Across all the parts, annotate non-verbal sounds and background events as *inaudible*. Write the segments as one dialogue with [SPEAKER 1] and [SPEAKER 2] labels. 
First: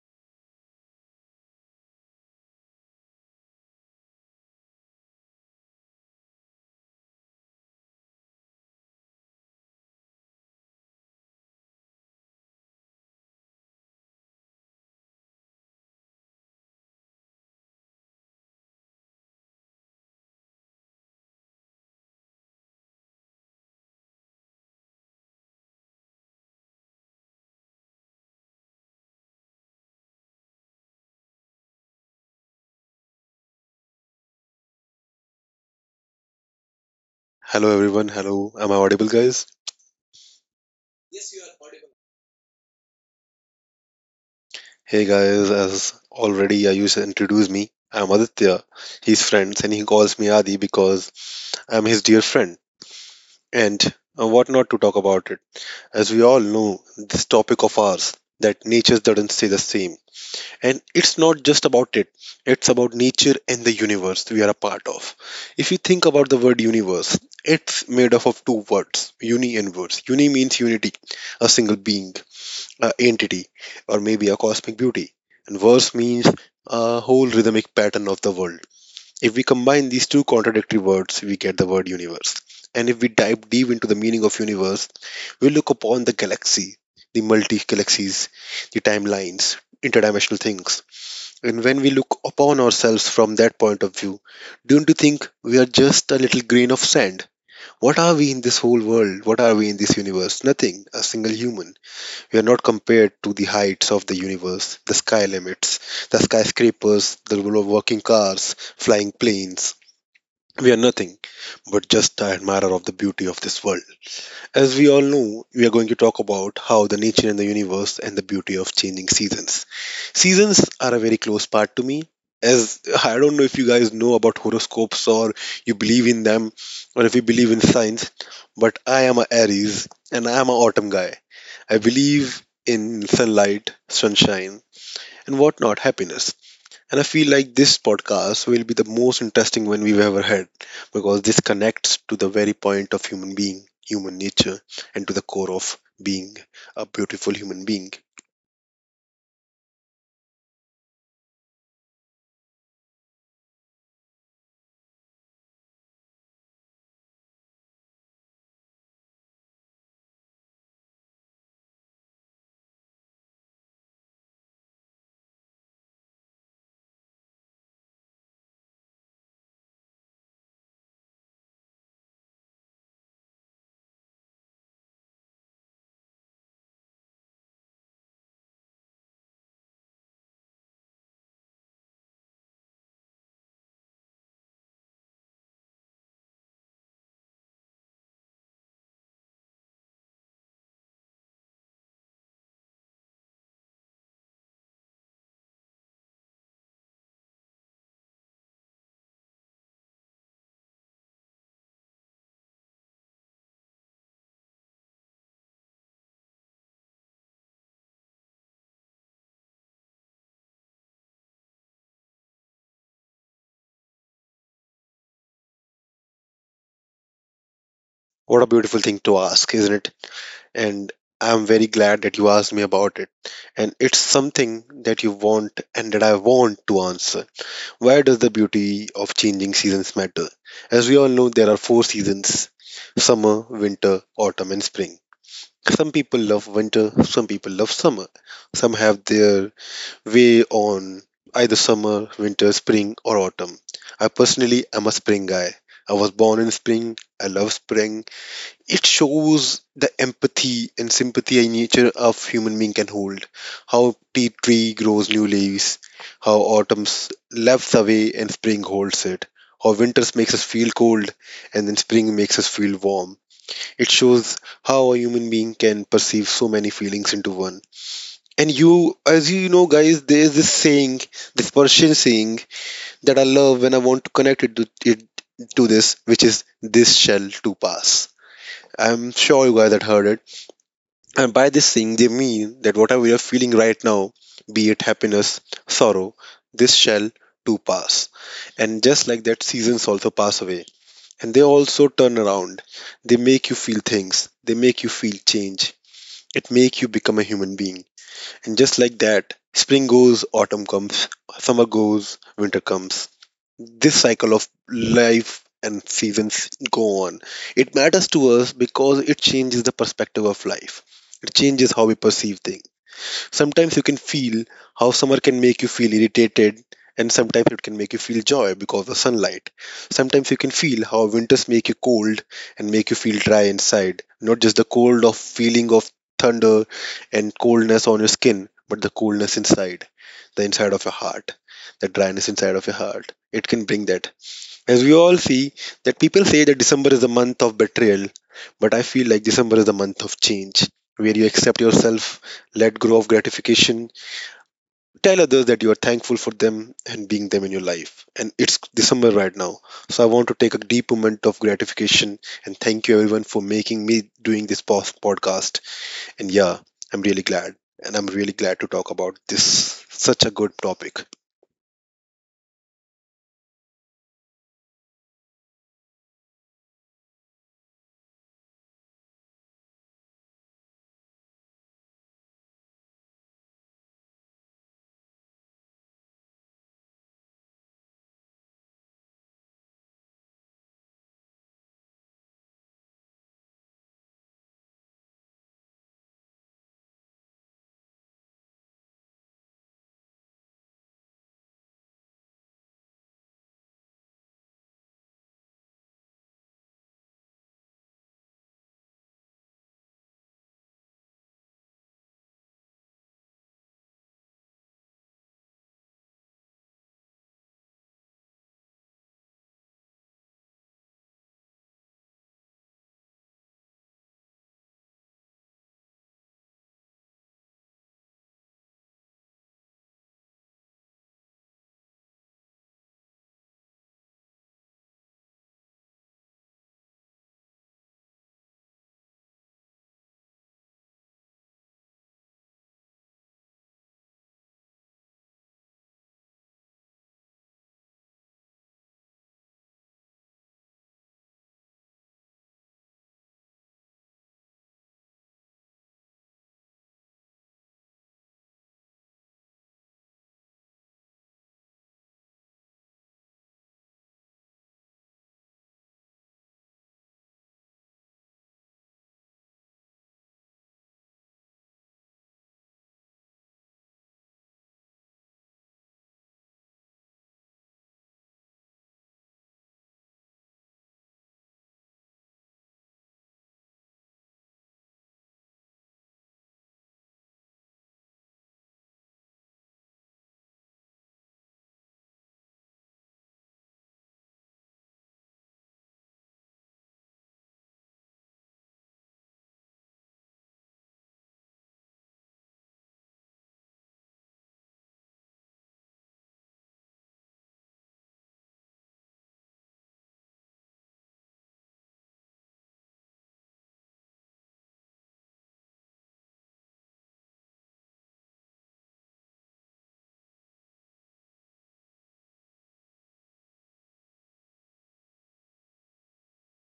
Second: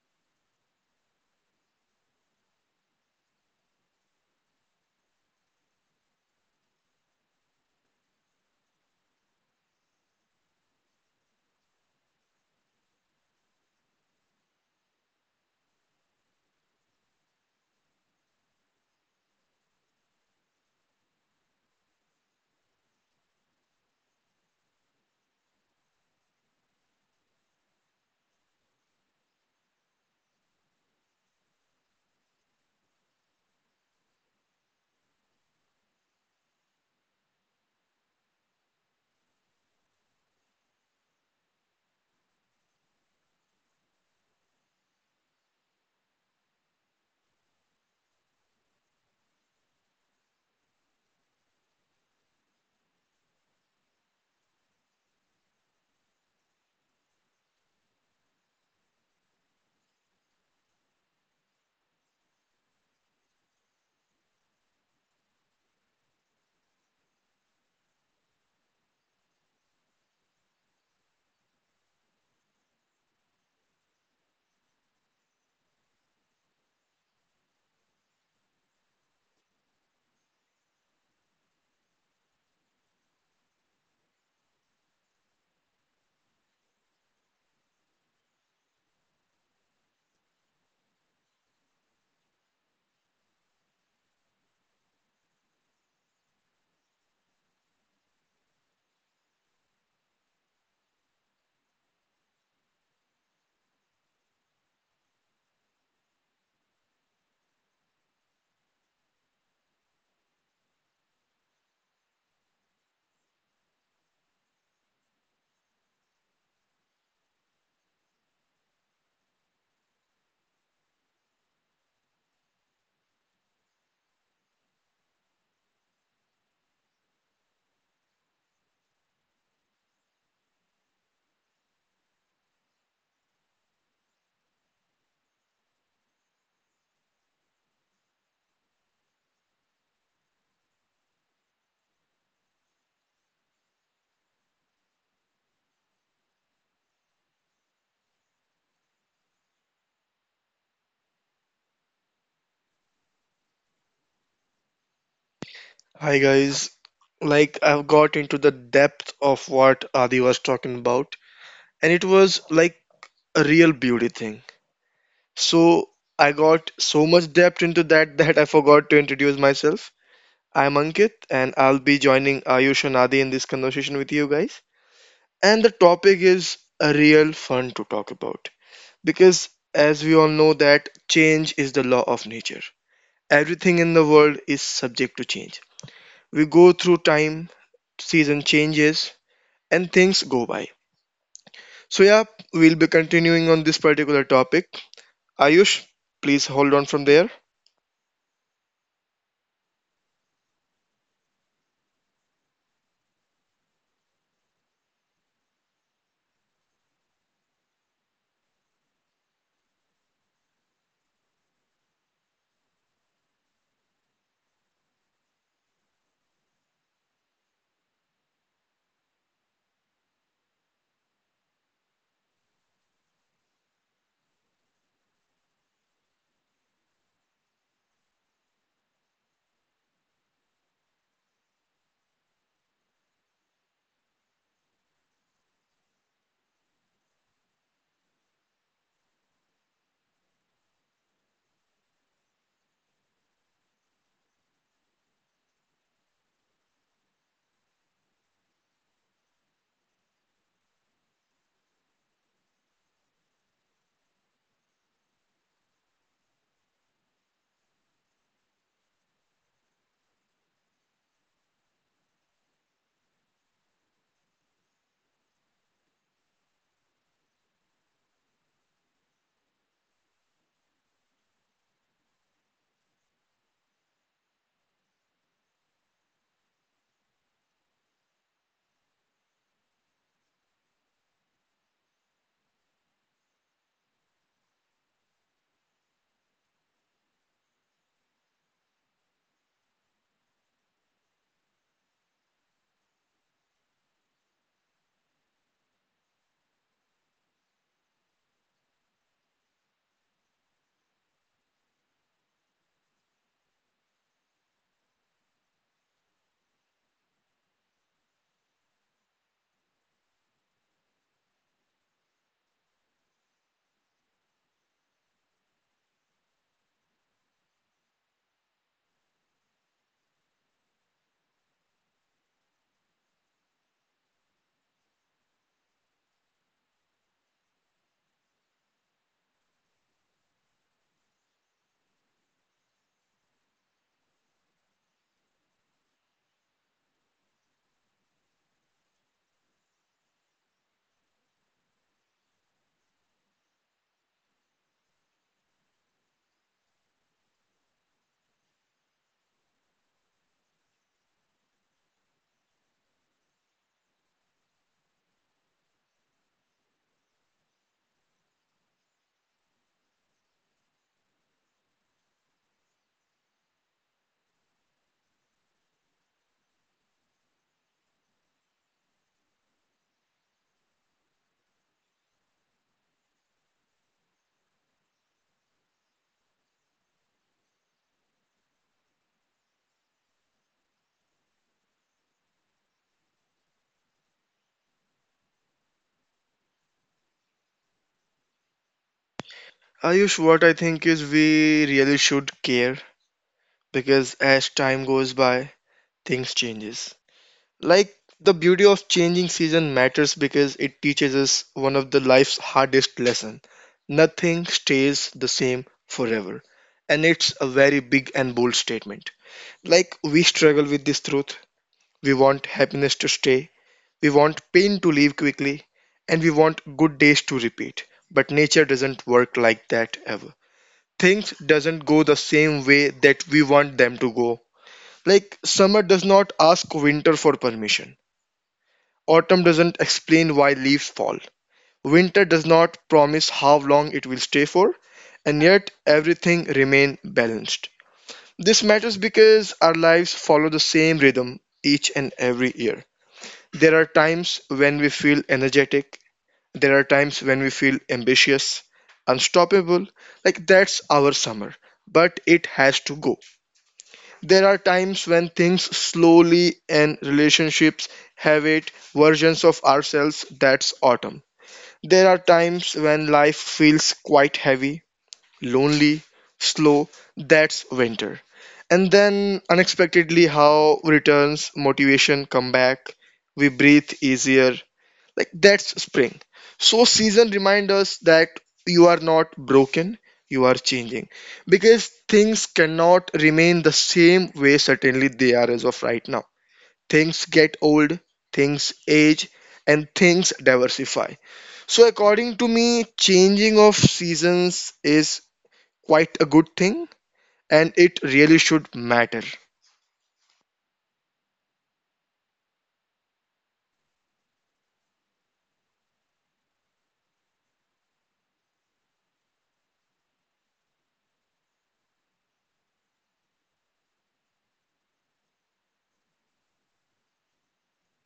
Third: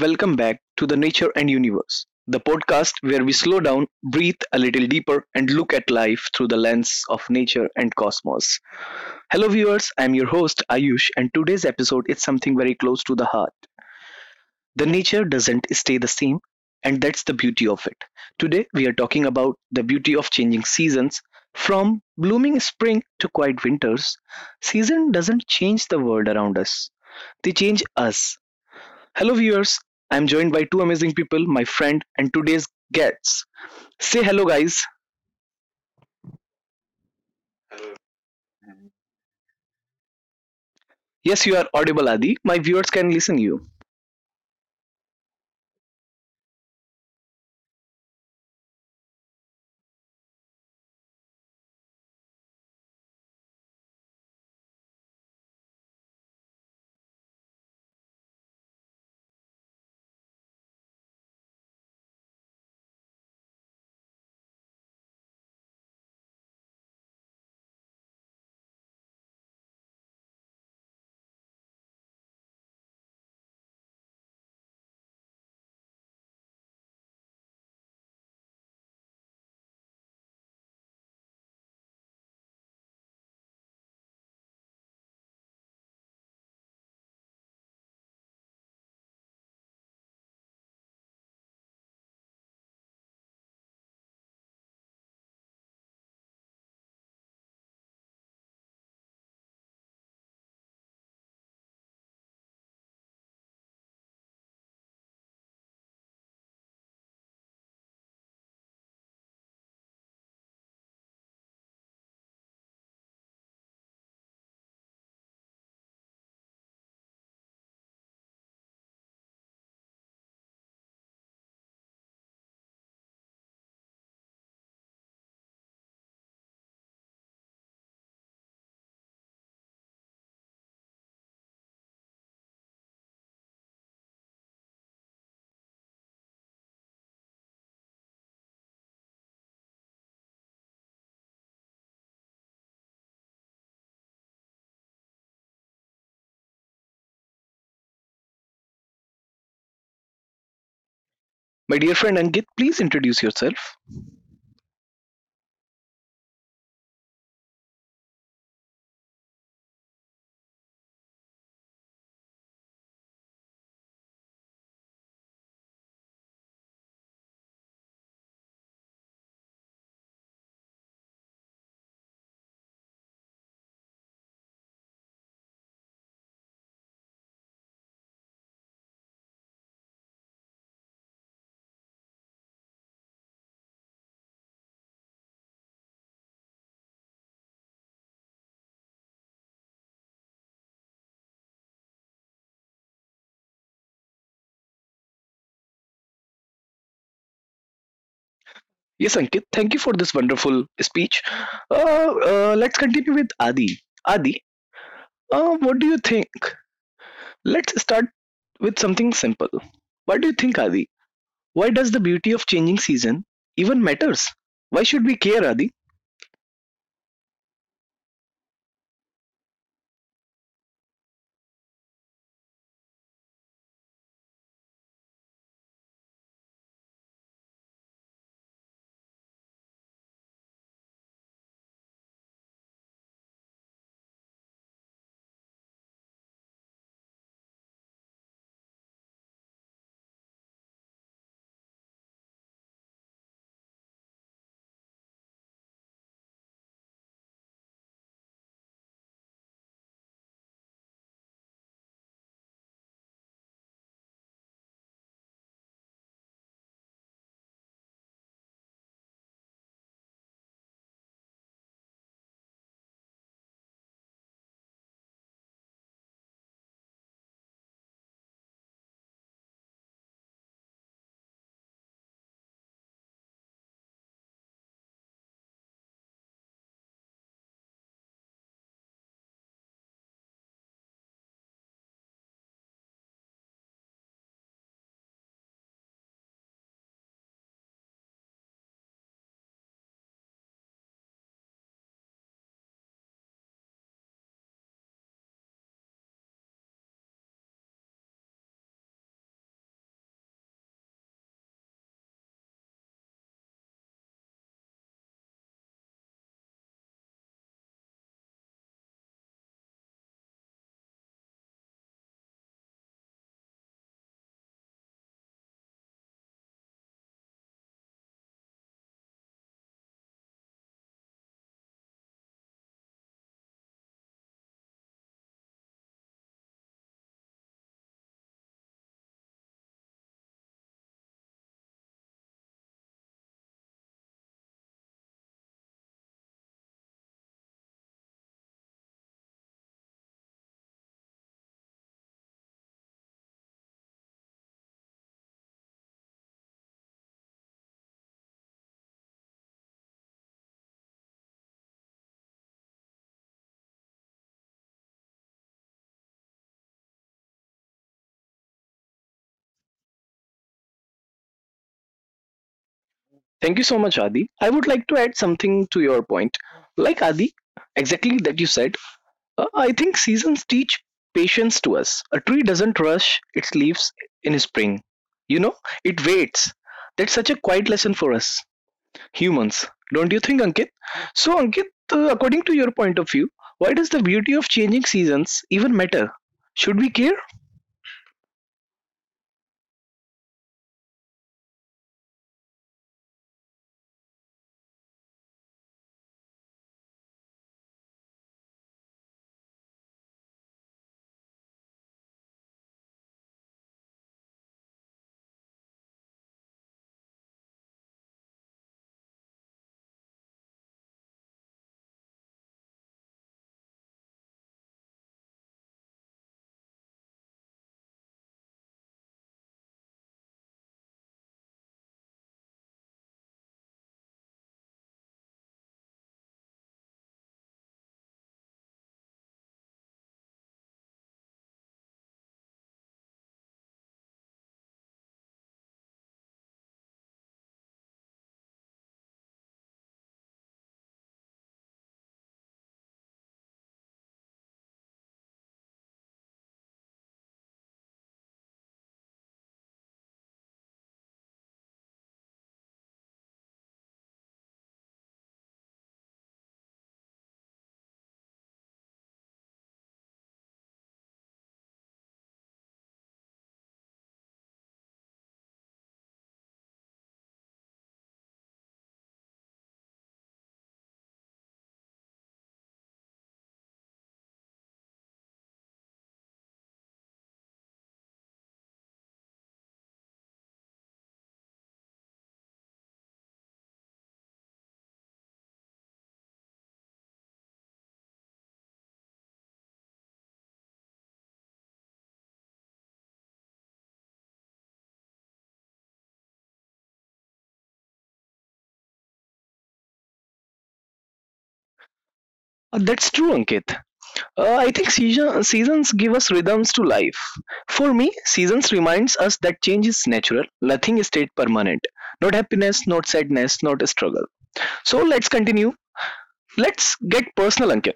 [SPEAKER 1] welcome back to The Nature and Universe, the podcast where we slow down, breathe a little deeper, and look at life through the lens of nature and cosmos. Hello, viewers, I'm your host, Ayush, and today's episode is something very close to the heart. The nature doesn't stay the same, and that's the beauty of it. Today, we are talking about the beauty of changing seasons. From blooming spring to quiet winters, season doesn't change the world around us. They change us. Hello, viewers. I'm joined by two amazing people, my friend and today's guests. Say hello, guys.
[SPEAKER 2] Hello everyone, hello. Am I audible, guys?
[SPEAKER 1] Yes, you are audible, Adi. My viewers can listen you.
[SPEAKER 2] Hey guys, as already Ayush introduced me, I'm Aditya. His friends and he calls me Adi because I'm his dear friend. And what not to talk about it? As we all know, this topic of ours that nature doesn't stay the same. And it's not just about it, it's about nature and the universe we are a part of. If you think about the word universe, it's made up of two words, uni and verse. Uni means unity, a single being, entity or maybe a cosmic beauty. And verse means a whole rhythmic pattern of the world. If we combine these two contradictory words, we get the word universe. And if we dive deep into the meaning of universe, we look upon the galaxy, the multi galaxies, the timelines, interdimensional things. And when we look upon ourselves from that point of view, don't you think we are just a little grain of sand? What are we in this whole world? What are we in this universe? Nothing, a single human. We are not compared to the heights of the universe, the sky limits, the skyscrapers, the working cars, flying planes. We are nothing but just the admirer of the beauty of this world. As we all know, we are going to talk about how the nature and the universe and the beauty of changing seasons. Seasons are a very close part to me. As I don't know if you guys know about horoscopes or you believe in them, or if you believe in science, but I am a Aries and I am an autumn guy. I believe in sunlight, sunshine, and whatnot, happiness. And I feel like this podcast will be the most interesting one we've ever had, because this connects to the very point of human being, human nature, and to the core of being a beautiful human being.
[SPEAKER 1] My dear friend Ankit, please introduce yourself.
[SPEAKER 3] Hi guys, like I've got into the depth of what Adi was talking about, and it was like a real beauty thing. So I got so much depth into that *laughs* that I forgot to introduce myself. I'm Ankit, and I'll be joining Ayush and Adi in this conversation with you guys. And the topic is a real fun to talk about because, as we all know, that change is the law of nature. Everything in the world is subject to change, we go through time, season changes, and things go by. So, yeah, we'll be continuing on this particular topic. Ayush, please hold on from there.
[SPEAKER 1] Yes, Ankit, thank you for this wonderful speech. Uh, let's continue with Adi. Adi, what do you think? Let's start with something simple. What do you think, Adi? Why does the beauty of changing season even matters? Why should we care, Adi?
[SPEAKER 2] What a beautiful thing to ask, isn't it? And I'm very glad that you asked me about it. And it's something that you want and that I want to answer. Why does the beauty of changing seasons matter? As we all know, there are four seasons: summer, winter, autumn, and spring. Some people love winter, some people love summer. Some have their way on either summer, winter, spring, or autumn. I personally am a spring guy. I was born in spring. I love spring. It shows the empathy and sympathy and nature of human being can hold. How tea tree grows new leaves, how autumn laps away and spring holds it. How winters makes us feel cold, and then spring makes us feel warm. It shows how a human being can perceive so many feelings into one. And you, as you know, guys, there is this saying, this Persian saying that I love when I want to connect it to, this, which is "this shall too pass." I'm sure you guys had heard it. And by this saying, they mean that whatever you're feeling right now, be it happiness, sorrow, this shall too pass. And just like that, seasons also pass away. And they also turn around. They make you feel things. They make you feel change. It make you become a human being. And just like that, spring goes, autumn comes, summer goes, winter comes. This cycle of life and seasons go on. It matters to us because it changes the perspective of life. It changes how we perceive things. Sometimes you can feel how summer can make you feel irritated, and sometimes it can make you feel joy because of sunlight. Sometimes you can feel how winters make you cold and make you feel dry inside, not just the cold of feeling of thunder and coldness on your skin, but the coolness inside, the inside of your heart, the dryness inside of your heart, it can bring that. As we all see, that people say that December is the month of betrayal, but I feel like December is the month of change, where you accept yourself, let go of gratification, tell others that you are thankful for them and being them in your life. And it's December right now, so I want to take a deep moment of gratification and thank you everyone for making me doing this podcast. And yeah, I'm really glad, and I'm really glad to talk about this such a good topic.
[SPEAKER 1] Thank you so much, Adi. I would like to add something to your point. Like Adi, exactly that you said, I think seasons teach patience to us. A tree doesn't rush its leaves in spring. You know, it waits. That's such a quiet lesson for us humans. Don't you think, Ankit? So, Ankit, according to your point of view, why does the beauty of changing seasons even matter? Should we care?
[SPEAKER 3] Ayush, what I think is we really should care because as time goes by, things changes. Like the beauty of changing season matters because it teaches us one of the life's hardest lesson. Nothing stays the same forever. And it's a very big and bold statement. Like we struggle with this truth. We want happiness to stay. We want pain to leave quickly. And we want good days to repeat. But nature doesn't work like that ever. Things doesn't go the same way that we want them to go. Like summer does not ask winter for permission. Autumn doesn't explain why leaves fall. Winter does not promise how long it will stay for, and yet everything remains balanced. This matters because our lives follow the same rhythm each and every year. There are times when we feel energetic, there are times when we feel ambitious, unstoppable, like that's our summer, but it has to go. There are times when things slowly and relationships have it versions of ourselves, that's autumn. There are times when life feels quite heavy, lonely, slow, that's winter. And then unexpectedly how returns motivation come back, we breathe easier, like that's spring. So season remind us that you are not broken, you are changing. Because things cannot remain the same way certainly they are as of right now. Things get old, things age, and things diversify. So according to me, changing of seasons is quite a good thing, and it really should matter.
[SPEAKER 1] That's true, Ankit. I think seasons give us rhythms to life. For me, seasons reminds us that change is natural. Nothing is stayed permanent. Not happiness, not sadness, not struggle. So let's continue. Let's get personal, Ankit.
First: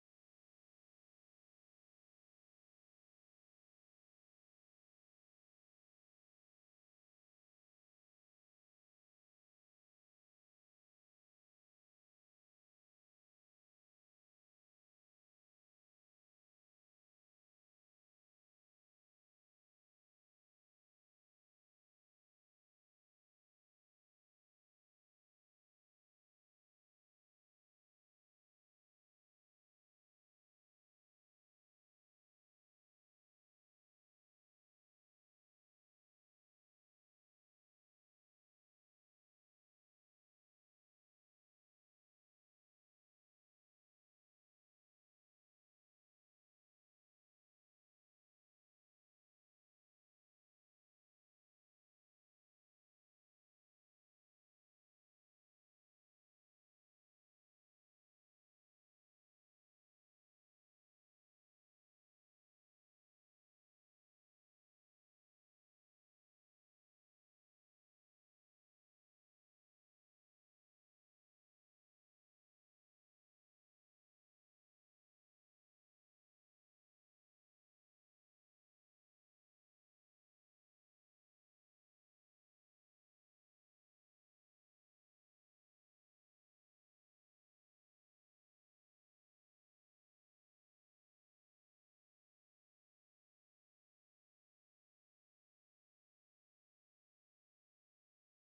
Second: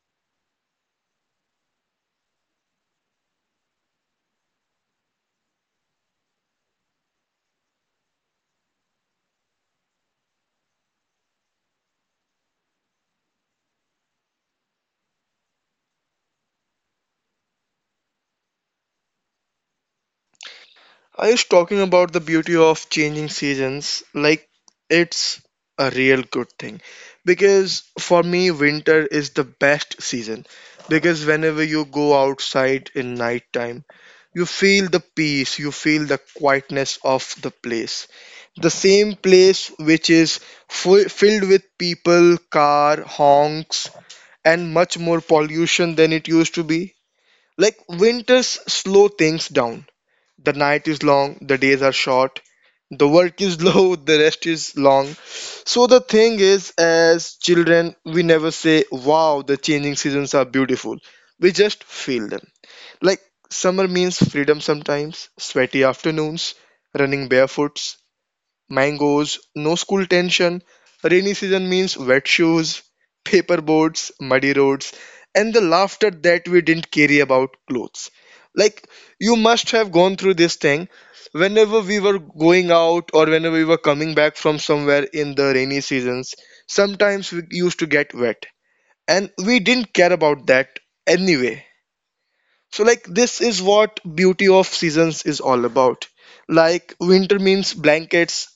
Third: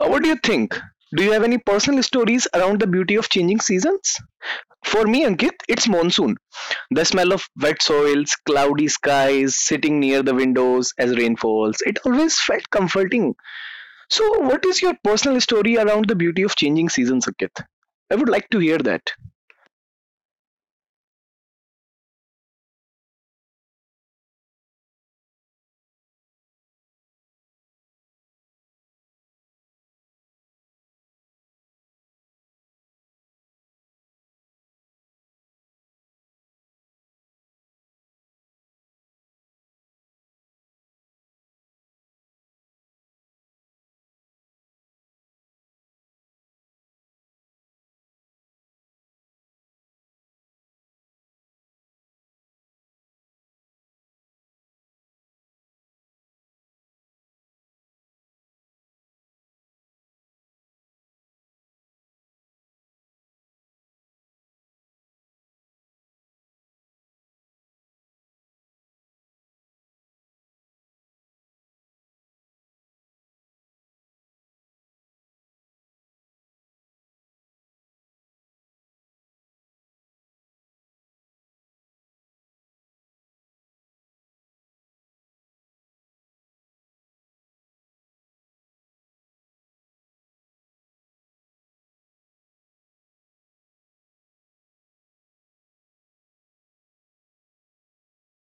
[SPEAKER 1] What do you think? Do you have any personal stories around the beauty of changing seasons? For me, Ankit, it's monsoon. The smell of wet soils, cloudy skies, sitting near the windows as rain falls. It always felt comforting. So, what is your personal story around the beauty of changing seasons, Ankit? I would like to hear that.
[SPEAKER 3] I was talking about the beauty of changing seasons, like it's a real good thing. Because for me, winter is the best season. Because whenever you go outside in nighttime, you feel the peace, you feel the quietness of the place. The same place which is full, filled with people, car, honks, and much more pollution than it used to be. Like winters slow things down. The night is long, the days are short, the work is *laughs* low, the rest is long. So the thing is, as children, we never say, wow, the changing seasons are beautiful. We just feel them. Like summer means freedom sometimes, sweaty afternoons, running barefoots, mangoes, no school tension, rainy season means wet shoes, paper boats, muddy roads, and the laughter that we didn't carry about clothes. Like, you must have gone through this thing whenever we were going out or whenever we were coming back from somewhere in the rainy seasons. Sometimes we used to get wet, and we didn't care about that anyway. So, like, this is what beauty of seasons is all about. Like, winter means blankets,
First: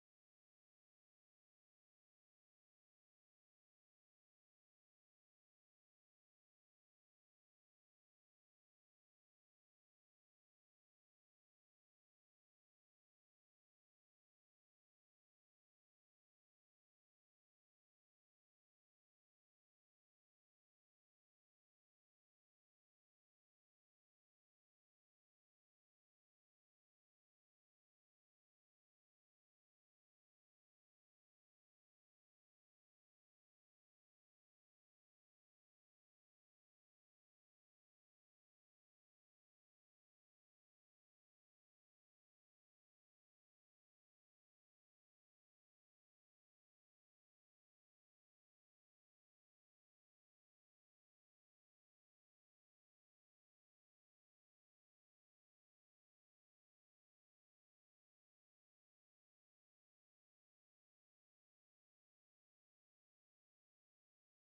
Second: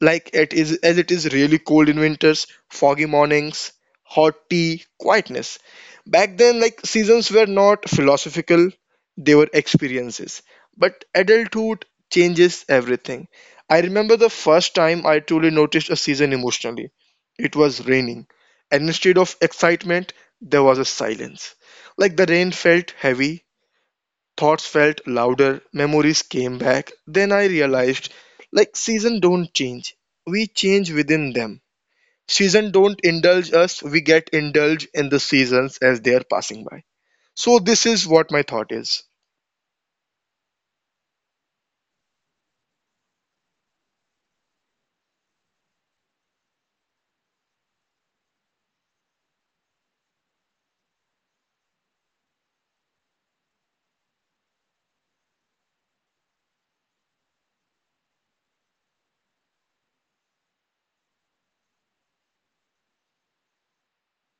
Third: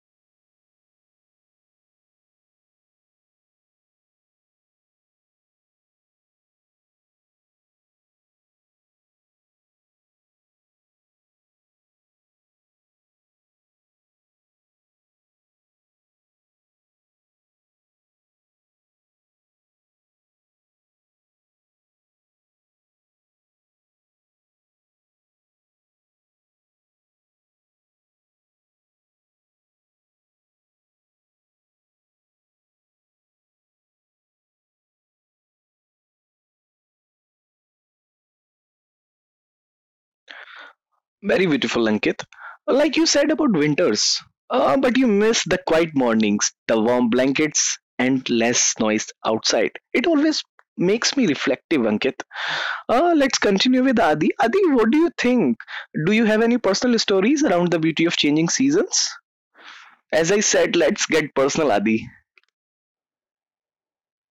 [SPEAKER 3] like it is, as it is really cold in winters, foggy mornings, hot tea, quietness. Back then, like seasons were not philosophical, they were experiences. But adulthood changes everything. I remember the first time I truly noticed a season emotionally. It was raining, and instead of excitement, there was a silence. Like the rain felt heavy, thoughts felt louder, memories came back. Then I realized like season don't change. We change within them. Season don't indulge us, we get indulged in the seasons as they are passing by. So this is what my thought is.
[SPEAKER 1] Very beautiful, Ankit. Like you said about winters, but you miss the quiet mornings, the warm blankets, and less noise outside. It always makes me reflective, Ankit. Let's continue with Adi. Adi, what do you think? Do you have any personal stories around the beauty of changing seasons? As I said, let's get personal, Adi.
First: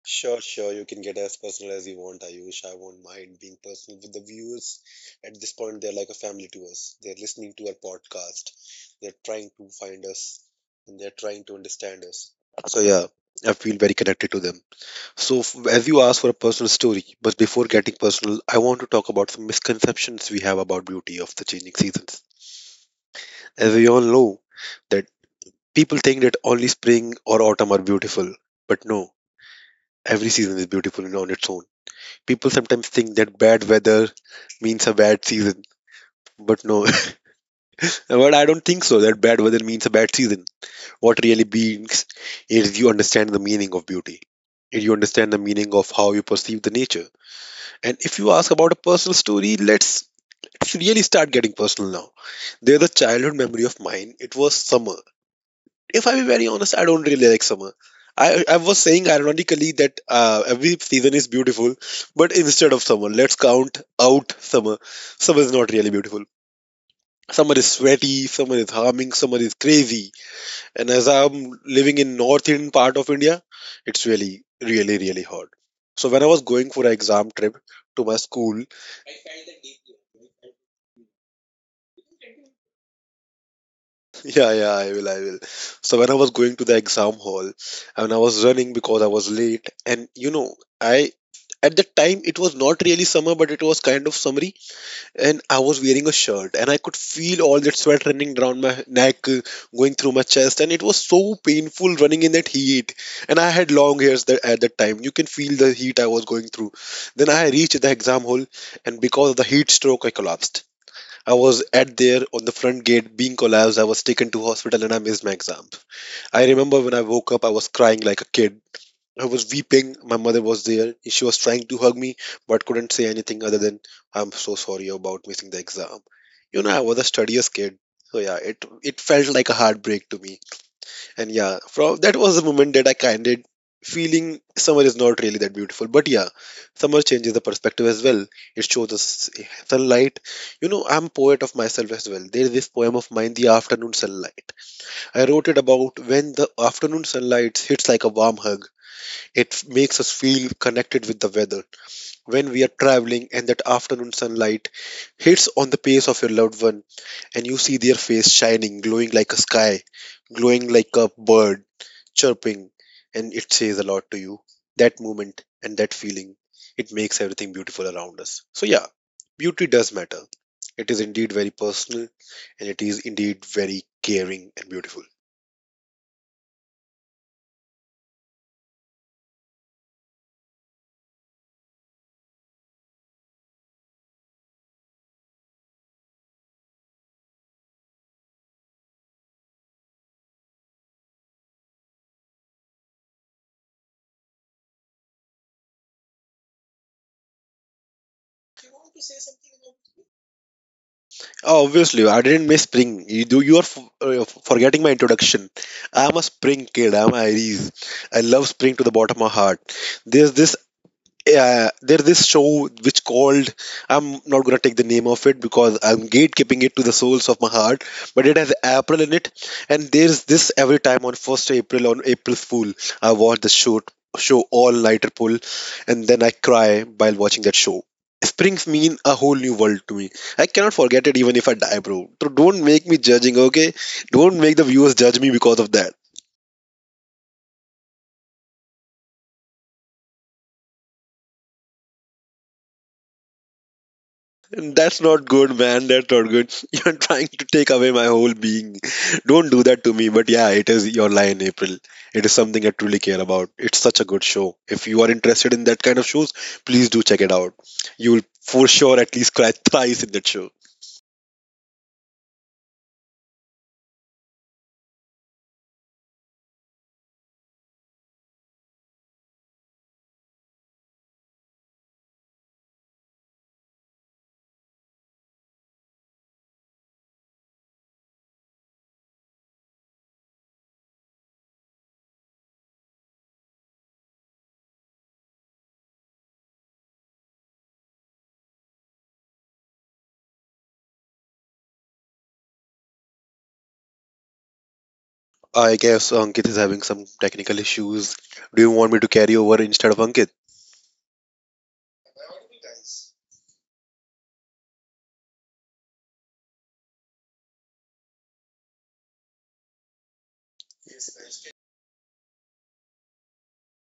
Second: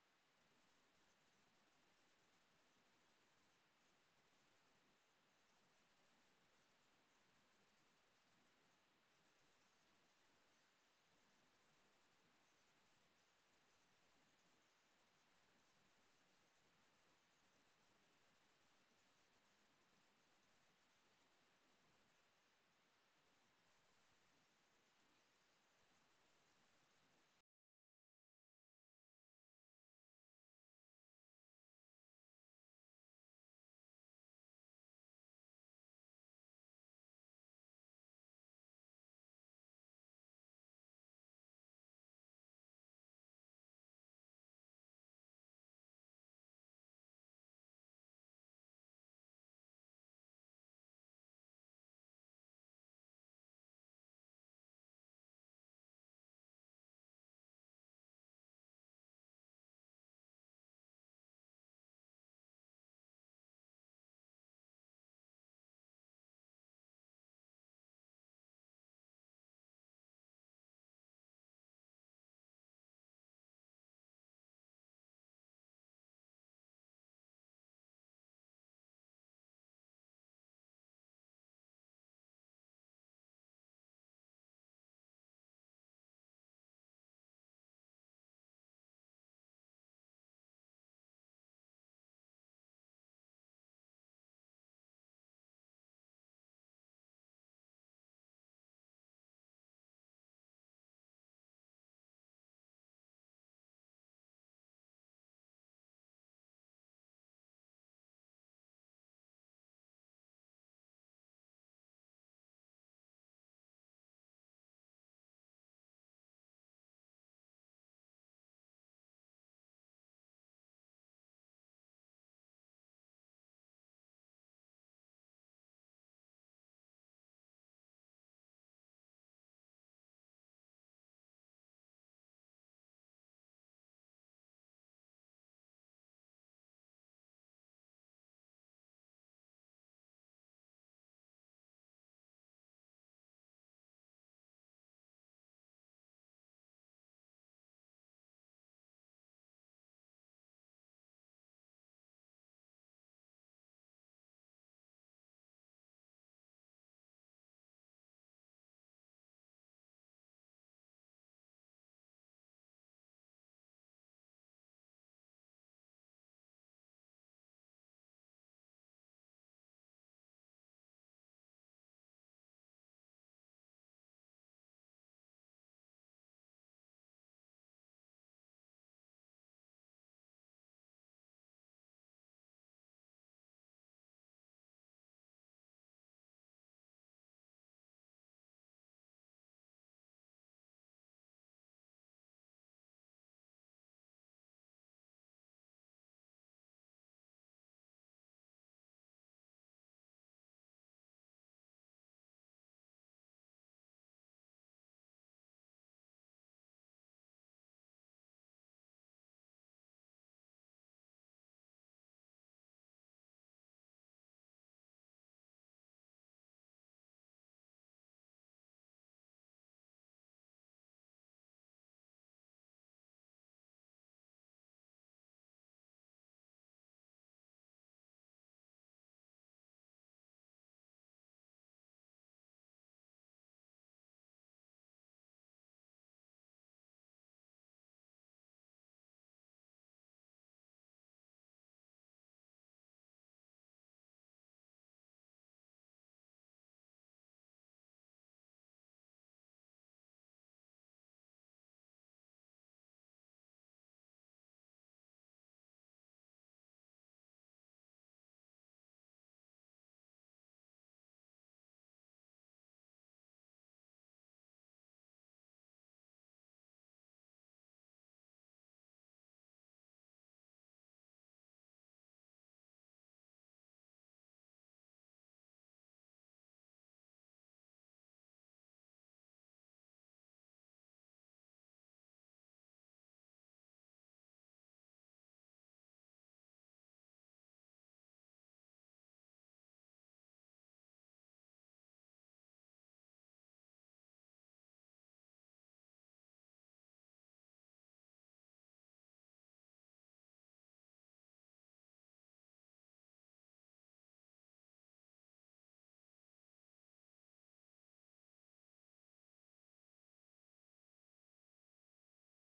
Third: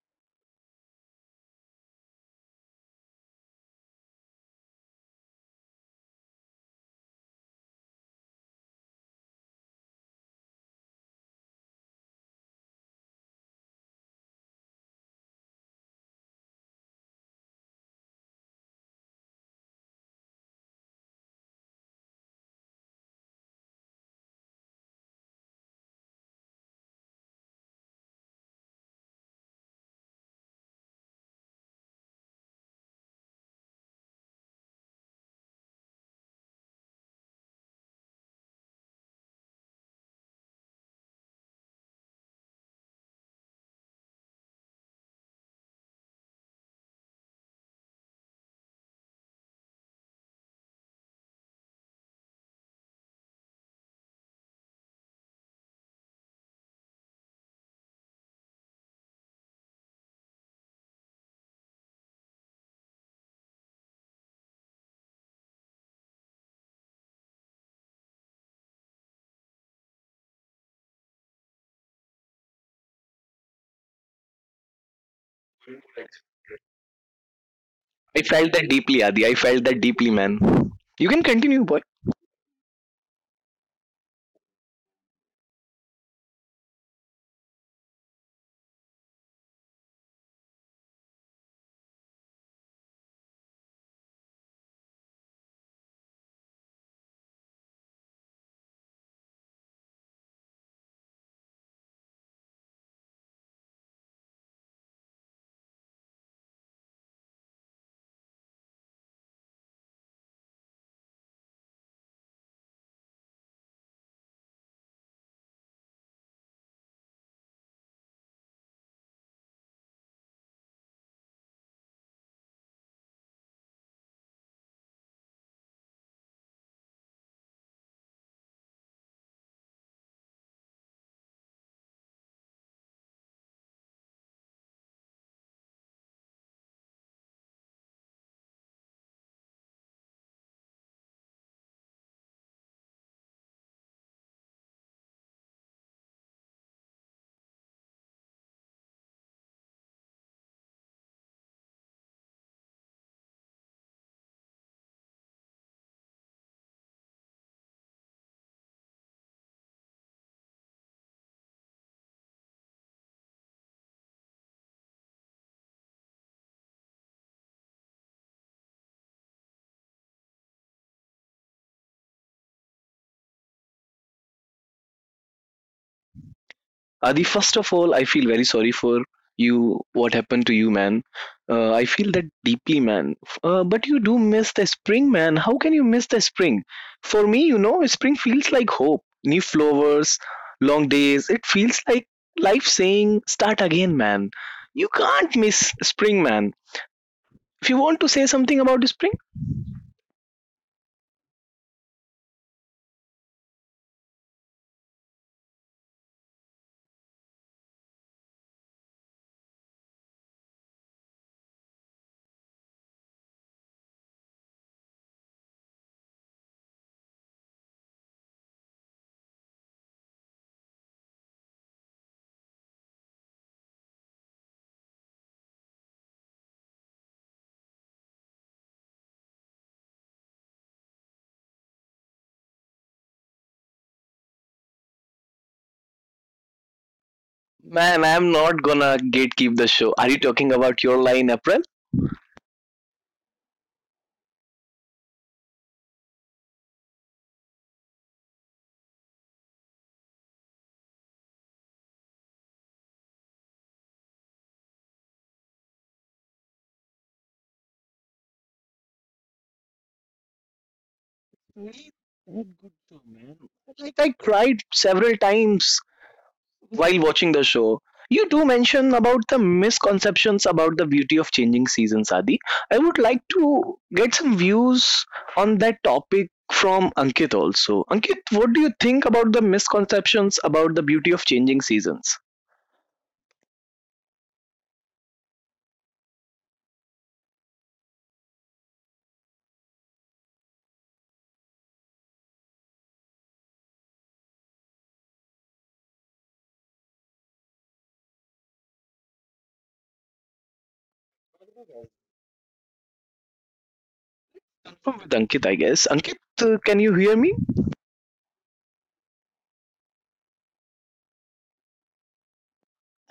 [SPEAKER 2] Sure, sure. You can get as personal as you want, Ayush. I won't mind being personal with the viewers. At this point, they're like a family to us. They're listening to our podcast. They're trying to find us and they're trying to understand us. So, yeah, I feel very connected to them. So, as you asked for a personal story, but before getting personal, I want to talk about some misconceptions we have about beauty of the changing seasons. As we all know, that people think that only spring or autumn are beautiful, but no, every season is beautiful on its own. People sometimes think that bad weather means a bad season, but no. *laughs* But I don't think so that bad weather means a bad season. What really means is you understand the meaning of beauty, and you understand the meaning of how you perceive the nature. And if you ask about a personal story, let's really start getting personal now. There's a childhood memory of mine. It was summer. If I be very honest, I don't really like summer. I was saying ironically that every season is beautiful, but instead of summer, let's count out summer. Summer is not really beautiful. Summer is sweaty, summer is harming, summer is crazy. And as I'm living in northern part of India, it's really, really, really hard. So when I was going for an exam trip to my school,
[SPEAKER 1] I felt that deeply, Adi. I felt that deeply, man. You can continue, boy.
[SPEAKER 2] yeah, yeah, I will, I will. So when I was going to the exam hall and I was running because I was late, and you know, I, at that time it was not really summer, but it was kind of summery, and I was wearing a shirt, and I could feel all that sweat running down my neck, going through my chest, and it was so painful running in that heat. And I had long hairs that, at that time. You can feel the heat I was going through. Then I reached the exam hall, and because of the heat stroke, I collapsed. I was at there on the front gate being collapsed. I was taken to hospital and I missed my exam. I remember when I woke up, I was crying like a kid. I was weeping. My mother was there. She was trying to hug me, but couldn't say anything other than, I'm so sorry about missing the exam. You know, I was a studious kid. So yeah, it felt like a heartbreak to me. And yeah, from that was the moment that I kind of feeling summer is not really that beautiful. But yeah, summer changes the perspective as well. It shows us sunlight. You know, I'm poet of myself as well. There is this poem of mine, The Afternoon Sunlight. I wrote it about when the afternoon sunlight hits like a warm hug. It makes us feel connected with the weather when we are traveling, and that afternoon sunlight hits on the face of your loved one, and you see their face shining, glowing like a sky, glowing like a bird, chirping, and it says a lot to you. That moment and that feeling, it makes everything beautiful around us. So, yeah, beauty does matter. It is indeed very personal, and it is indeed very caring and beautiful.
[SPEAKER 1] Adi, first of all, I feel very sorry for you. What happened to you, man? I feel that deeply, man. But you do miss the spring, man. How can you miss the spring? For me, you know, spring feels like hope, new flowers, long days. It feels like life saying, "Start again, man." You can't miss spring, man. If you want to say something about the spring,
[SPEAKER 2] Obviously, I didn't miss spring. You do. You are forgetting my introduction. I am a spring kid. I am Aries. I love spring to the bottom of my heart. There's this there this show which called, I'm not gonna take the name of it because I'm gatekeeping it to the souls of my heart, but it has April in it, and there's this every time on first April on April Fool. I watch the show all nighter pull, and then I cry while watching that show. Springs mean a whole new world to me. I cannot forget it even if I die, bro. So don't make me judging, okay? Don't make the viewers judge me because of that.
[SPEAKER 1] man, I'm not gonna gatekeep the show. Are you talking about your line, April?
[SPEAKER 2] That's not good, man. That's not good. *laughs* You're trying to take away my whole being. *laughs* Don't do that to me. But yeah, it is your line, April. It is something I truly care about. It's such a good show. If you are interested in that kind of shows, please do check it out. You will for sure at least cry *laughs* thrice in that show.
[SPEAKER 1] Really that good too, man. Like I cried several times while watching the show, you do mention about the misconceptions about the beauty of changing seasons, Adi. I would like to get some views on that topic from Ankit also. Ankit, what do you think about the misconceptions about the beauty of changing seasons?
[SPEAKER 2] I guess Ankit is having some technical issues. Do you want me to carry over instead of Ankit?
[SPEAKER 1] With Ankit, I guess. Ankit, can you hear me?